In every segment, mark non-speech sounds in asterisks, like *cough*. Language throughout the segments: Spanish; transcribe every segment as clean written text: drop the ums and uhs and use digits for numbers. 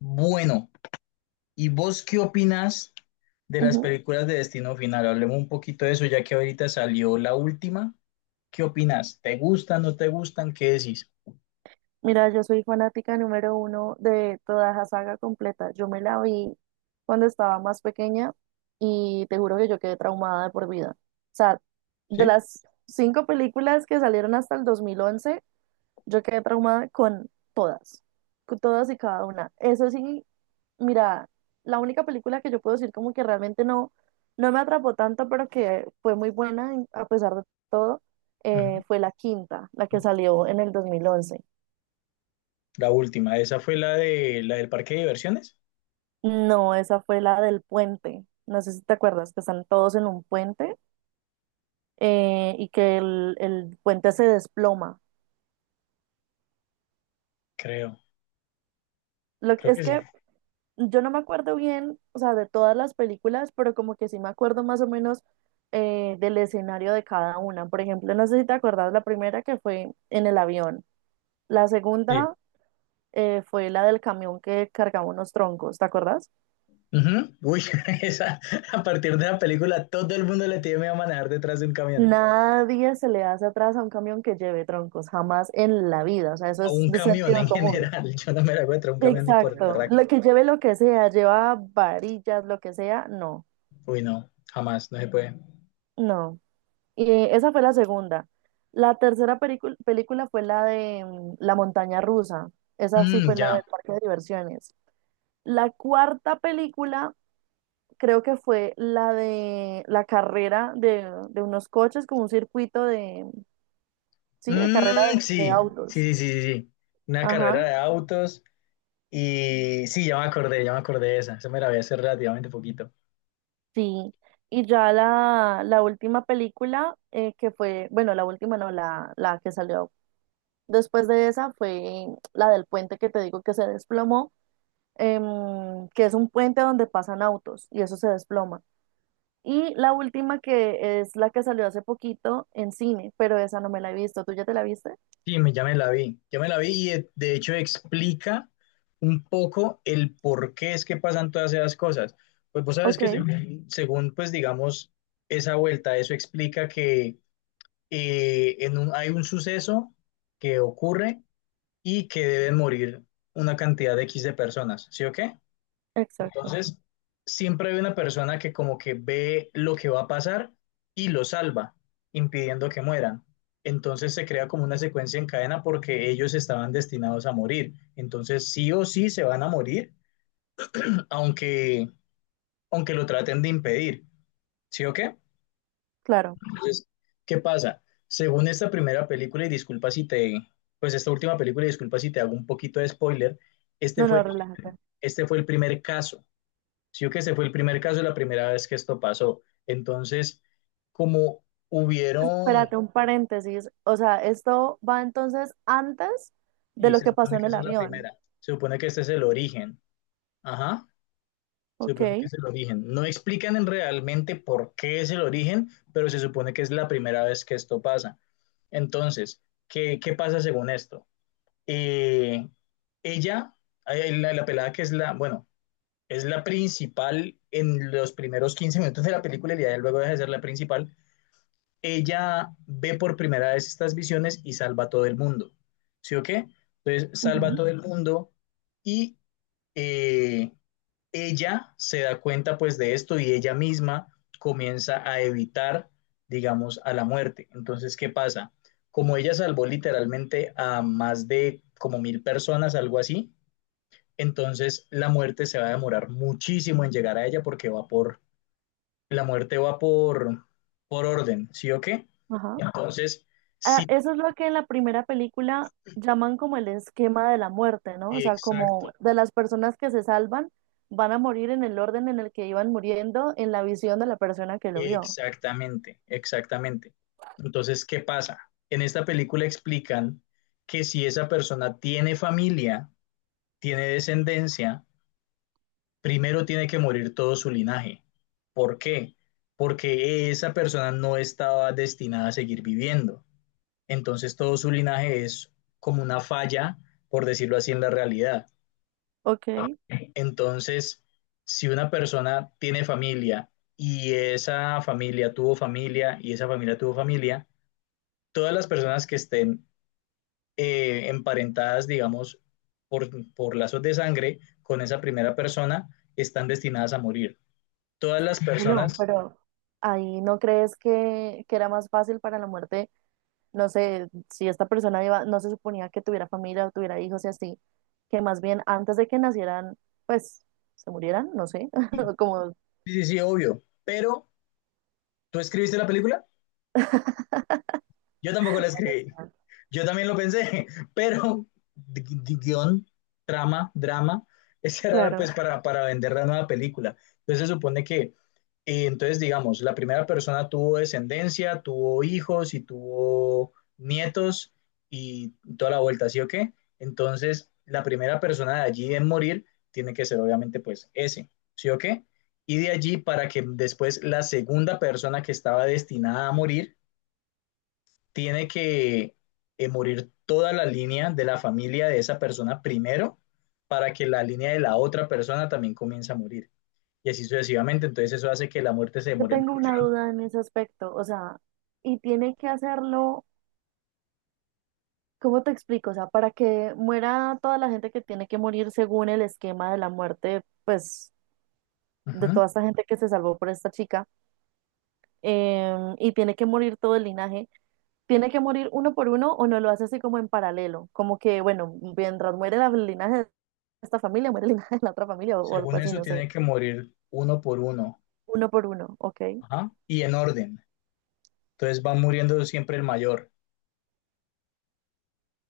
Bueno, ¿y vos qué opinas de las Ujú. películas de Destino Final? Hablemos un poquito de eso, ya que ahorita salió la última. ¿Qué opinas? ¿Te gustan, no te gustan? ¿Qué decís? Mira, yo soy fanática número uno de toda la saga completa. Yo me la vi cuando estaba más pequeña y te juro que yo quedé traumada de por vida. O sea, de ¿Sí? las cinco películas que salieron hasta el 2011, yo quedé traumada todas, con todas y cada una. Eso sí, mira, la única película que yo puedo decir como que realmente no, no me atrapó tanto, pero que fue muy buena a pesar de todo, Ujú. fue la quinta, la que salió en el 2011. La última, esa fue la del parque de diversiones, No, esa fue la del puente. No sé si te acuerdas que están todos en un puente, y que el puente se desploma. creo. Lo que Creo que es sí. que yo no me acuerdo bien, o sea, de todas las películas, pero como que sí me acuerdo más o menos, del escenario de cada una. Por ejemplo, no sé si te acuerdas la primera que fue en el avión. La Sí. segunda, fue la del camión que cargaba unos troncos, ¿te acuerdas? Ujú. Uy, *laughs* esa, a partir de la película todo el mundo le tiene a manejar detrás de un camión, Nadie se le hace atrás a un camión que lleve troncos, jamás en la vida. O sea, eso a es un de camión en sentido común. general. *laughs* Yo no me la voy a traer un camión ni por el Exacto, lo barraco. que lleve, lo que sea, lleva varillas, lo que sea, no, Uy, no, jamás, no se puede. no. Y esa fue la segunda. La tercera película fue la de la montaña rusa, esa sí Mm, fue la del ya. parque de diversiones. La cuarta película creo que fue la de la carrera de unos coches, como un circuito de, sí, de carrera Mm, de sí, autos. sí, sí, sí, sí. Una carrera Ajá, de autos. Y sí, ya me acordé de esa. Esa me la vi hace relativamente poquito. sí. Y ya la última película, que fue, bueno, la última no, la que salió. Después de esa fue la del puente que te digo que se desplomó, que es un puente donde pasan autos y eso se desploma. Y la última que es la que salió hace poquito en cine, pero esa no me la he visto. ¿Tú ya te la viste? Sí, me, ya me la vi. Ya me la vi y de hecho explica un poco el por qué es que pasan todas esas cosas. Pues vos sabes Ok, que pues digamos, esa vuelta, eso explica que hay un suceso que ocurre y que deben morir una cantidad de X de personas, ¿sí o qué? exacto. Entonces, siempre hay una persona que como que ve lo que va a pasar y lo salva, impidiendo que mueran. Entonces se crea como una secuencia en cadena porque ellos estaban destinados a morir. Entonces sí o sí se van a morir, aunque, aunque lo traten de impedir. ¿Sí o qué? Claro. Entonces, ¿qué pasa? Según esta primera película, y disculpa si te, pues esta última película, y disculpa si te hago un poquito de spoiler, este No, fue, no, relájate. este fue el primer caso. Sí, o que ese fue el primer caso, la primera vez que esto pasó. Entonces, como hubieron, Espérate, un paréntesis. O sea, esto va entonces antes de y lo se que pasó supone en que el esa es la avión. primera, se supone que este es el origen, ajá, se Ok. supone que es el origen. No explican en realmente por qué es el origen, pero se supone que es la primera vez que esto pasa. Entonces, ¿qué, qué pasa según esto? Eh, ella, la pelada que es la, bueno, es la principal en los primeros 15 minutos de la película y ya luego deja de ser la principal. Ella ve por primera vez estas visiones y salva a todo el mundo. ¿Sí o qué? Entonces salva a Ujú. todo el mundo y eh, ella se da cuenta pues de esto y ella misma comienza a evitar, digamos, a la muerte. Entonces, ¿qué pasa? Como ella salvó literalmente a más de como 1000 personas, algo así, entonces la muerte se va a demorar muchísimo en llegar a ella porque va por la muerte va por orden, ¿sí o qué? Ajá. Entonces, Ah, sí, eso es lo que en la primera película llaman como el esquema de la muerte, ¿no? O sea, como exacto, de las personas que se salvan van a morir en el orden en el que iban muriendo en la visión de la persona que lo vio. exactamente. Entonces, ¿qué pasa? En esta película explican que si esa persona tiene familia, tiene descendencia, primero tiene que morir todo su linaje. ¿Por qué? Porque esa persona no estaba destinada a seguir viviendo. Entonces, todo su linaje es como una falla, por decirlo así, en la realidad. Ok. Entonces, si una persona tiene familia y esa familia tuvo familia y esa familia tuvo familia, todas las personas que estén emparentadas, digamos, por lazos de sangre con esa primera persona están destinadas a morir. Todas las *laughs* Bueno, personas, pero ahí no crees que era más fácil para la muerte, no sé, si esta persona iba, no se suponía que tuviera familia o tuviera hijos y así, que más bien antes de que nacieran, pues se murieran, no sé, *laughs* como, sí, sí, sí, obvio, pero ¿tú escribiste la película? Yo tampoco la escribí. Yo también lo pensé, *laughs* pero guión, trama, drama, *laughs* esa era claro. pues para vender la nueva película. Entonces digamos, la primera persona tuvo descendencia, tuvo hijos y tuvo nietos y toda la vuelta, ¿sí o qué? Entonces la primera persona de allí en morir tiene que ser obviamente pues ese, ¿sí o qué? Y de allí para que después la segunda persona que estaba destinada a morir tiene que morir toda la línea de la familia de esa persona primero para que la línea de la otra persona también comience a morir. Y así sucesivamente, entonces eso hace que la muerte se Yo demore. tengo una duda en ese aspecto, o sea, y tiene que hacerlo, ¿cómo te explico? O sea, para que muera toda la gente que tiene que morir según el esquema de la muerte, pues, de Ajá. toda esta gente que se salvó por esta chica, y tiene que morir todo el linaje. ¿Tiene que morir uno por uno o no lo hace así como en paralelo? Como que, bueno, mientras muere el linaje de esta familia, muere el linaje de la otra familia o algo Según así, eso, no sé, tiene que morir uno por uno. uno por uno, ok, Ajá. Y en orden. Entonces va muriendo siempre el mayor.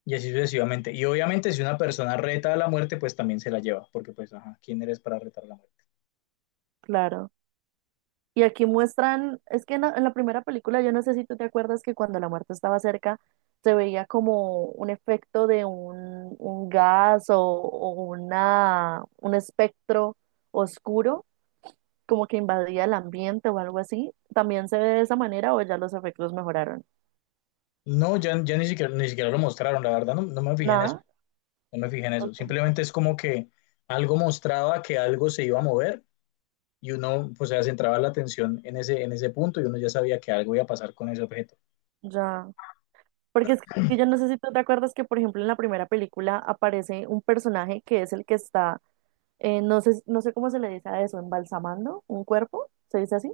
Y así sucesivamente. Y obviamente si una persona reta a la muerte, pues también se la lleva. Porque pues, ajá, ¿quién eres para retar a la muerte? claro. Y aquí muestran, es que en la primera película, yo no sé si tú te acuerdas que cuando la muerte estaba cerca, se veía como un efecto de un gas o un espectro oscuro, como que invadía el ambiente o algo así. ¿También se ve de esa manera o ya los efectos mejoraron? No, ya, ya ni siquiera, lo mostraron, la verdad, no me fijé en eso, Nada, no me fijé en eso. ok, Simplemente es como que algo mostraba que algo se iba a mover y uno, pues, se centraba la atención en ese punto y uno ya sabía que algo iba a pasar con ese objeto. ya. Porque es que yo no sé si tú te acuerdas que, por ejemplo, en la primera película aparece un personaje que es el que está, no sé cómo se le dice a eso, embalsamando un cuerpo, ¿se dice así?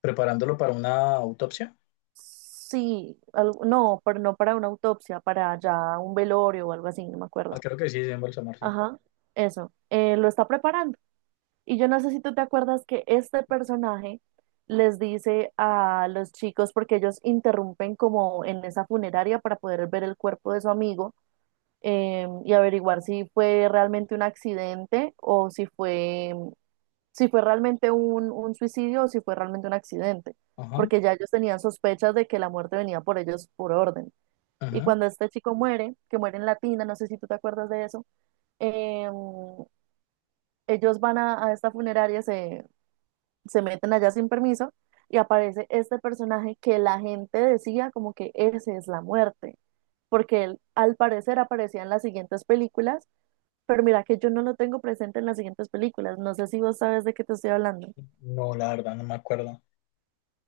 Preparándolo para una autopsia. Sí, no, pero no para una autopsia, para ya un velorio o algo así, no me acuerdo. Ah, creo que sí, es en Balsamar, sí. Ajá, eso, lo está preparando. Y yo no sé si tú te acuerdas que este personaje les dice a los chicos, porque ellos interrumpen como en esa funeraria para poder ver el cuerpo de su amigo, y averiguar si fue realmente un accidente o si fue, realmente un suicidio o si fue realmente un accidente, Ajá, porque ya ellos tenían sospechas de que la muerte venía por ellos por orden. Y ajá. cuando este chico muere, que muere en Latina, no sé si tú te acuerdas de eso, em, ellos van a esta funeraria, se meten allá sin permiso y aparece este personaje que la gente decía como que ese es la muerte, porque él al parecer aparecía en las siguientes películas, pero mira que yo no lo tengo presente en las siguientes películas, no sé si vos sabes de qué te estoy hablando. No, la verdad, no me acuerdo.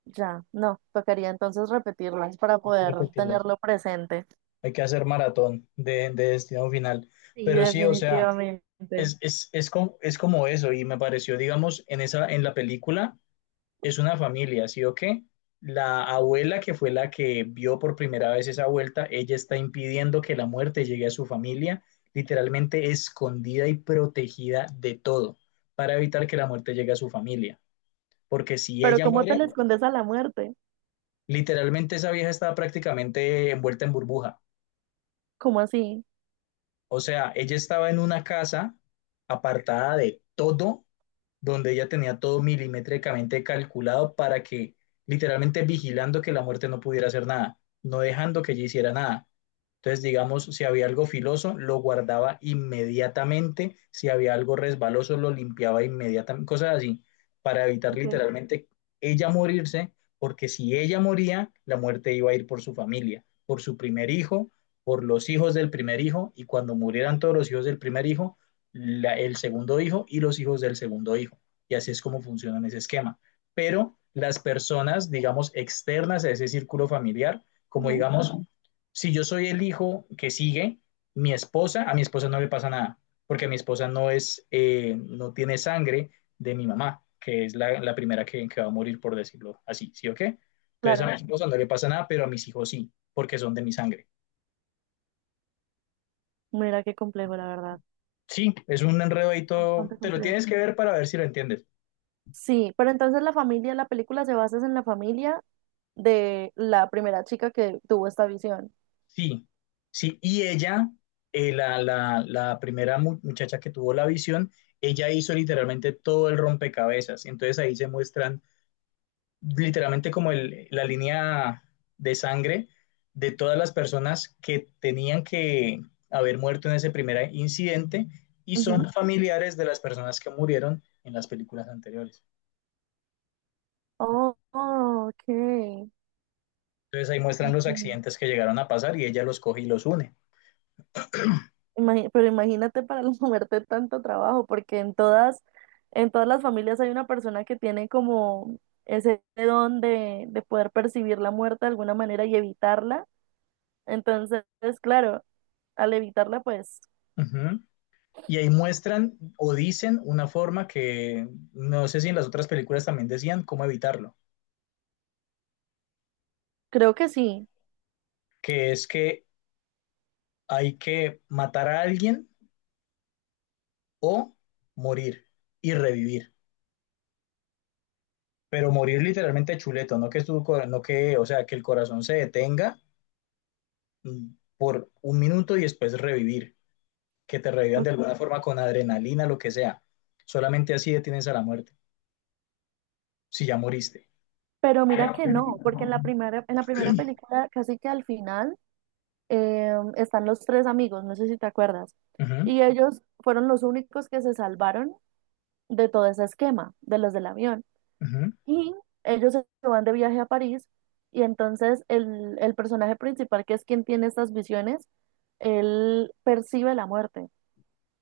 Ya, no, tocaría entonces repetirlas para Hay que poder repetirlas. tenerlo presente. Hay que hacer maratón de destino final. Sí, Pero sí, o sea, definitivamente. Es como eso y me pareció, digamos, en, esa, en la película es una familia, ¿sí o qué? La abuela que fue la que vio por primera vez esa vuelta, ella está impidiendo que la muerte llegue a su familia, literalmente escondida y protegida de todo, para evitar que la muerte llegue a su familia. Porque si Pero ella ¿cómo te muere, le escondes a la muerte? literalmente esa vieja estaba prácticamente envuelta en burbuja. ¿Cómo así? O sea, ella estaba en una casa apartada de todo donde ella tenía todo milimétricamente calculado para que, literalmente vigilando que la muerte no pudiera hacer nada, no dejando que ella hiciera nada. Entonces, digamos, si había algo filoso, lo guardaba inmediatamente, si había algo resbaloso, lo limpiaba inmediatamente, cosas así, para evitar Ok. literalmente ella morirse, porque si ella moría, la muerte iba a ir por su familia, por su primer hijo, por los hijos del primer hijo, y cuando murieran todos los hijos del primer hijo, la, el segundo hijo y los hijos del segundo hijo. Y así es como funciona en ese esquema. Pero las personas, digamos, externas a ese círculo familiar, como Ujú. digamos, uh -huh. Si yo soy el hijo que sigue, mi esposa, a mi esposa no le pasa nada, porque mi esposa no es, no tiene sangre de mi mamá, que es la, la primera que, va a morir, por decirlo así, ¿sí o qué? Entonces a uh -huh. Claro, Mi esposa no le pasa nada, pero a mis hijos sí, porque son de mi sangre. mira qué complejo, la verdad. Sí, es un enredo ahí todo, Bastante te lo complejo. tienes que ver para ver si lo entiendes. Sí, pero entonces la familia, la película se basa en la familia de la primera chica que tuvo esta visión. Sí, sí, y ella, la primera muchacha que tuvo la visión, ella hizo literalmente todo el rompecabezas. Entonces ahí se muestran literalmente como la línea de sangre de todas las personas que tenían que haber muerto en ese primer incidente y Ujú. son familiares de las personas que murieron en las películas anteriores. Oh, oh, ok. Entonces ahí muestran los Ok. accidentes que llegaron a pasar y ella los coge y los une. Pero imagínate para la muerte *laughs* tanto trabajo, porque en todas las familias hay una persona que tiene como ese don de poder percibir la muerte de alguna manera y evitarla. Entonces, claro, al evitarla, pues Y ahí muestran o dicen una forma que no sé si en las otras películas también decían cómo evitarlo, creo que sí. que es que hay que matar a alguien o morir y revivir, pero morir literalmente chuleto, no que tu, no que, o sea, que el corazón se detenga por 1 minuto y después revivir, que te revivan de alguna forma con adrenalina, lo que sea. Solamente así detienes a la muerte, si ya moriste. Pero mira que no, porque en la primera película, casi que al final, están los tres amigos, no sé si te acuerdas. Uh -huh, Y ellos fueron los únicos que se salvaron de todo ese esquema, de los del avión. uh -huh. Y ellos se van de viaje a París y entonces el personaje principal, que es quien tiene estas visiones, él percibe la muerte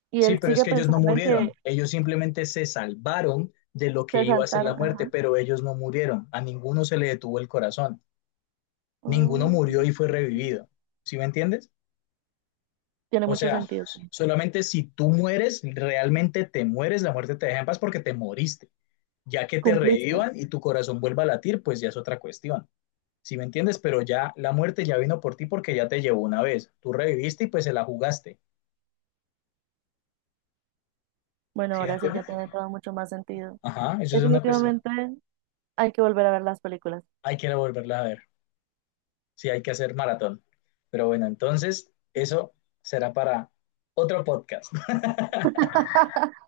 y Sí, él pero es sigue que ellos no pensando en que murieron, ellos simplemente se salvaron de lo que se iba a ser la saltaron. muerte, Ajá. pero ellos no murieron, a ninguno se le detuvo el corazón, ninguno Oh, murió y fue revivido, ¿sí me entiendes? tiene O mucho sea, sentido. solamente si tú mueres, realmente te mueres, la muerte te deja en paz porque te moriste, ya que te Cumpliste. revivan y tu corazón vuelva a latir, pues ya es otra cuestión, ¿sí me entiendes? Pero ya la muerte ya vino por ti porque ya te llevó una vez, tú reviviste y pues se la jugaste, Bueno, ¿sí me ahora sí ya entiendes? tiene todo mucho más sentido. Ajá, eso es una cuestión, Definitivamente hay que volver a ver las películas. hay que volverla a ver. Sí, hay que hacer maratón. Pero bueno, entonces eso será para otro podcast. *laughs*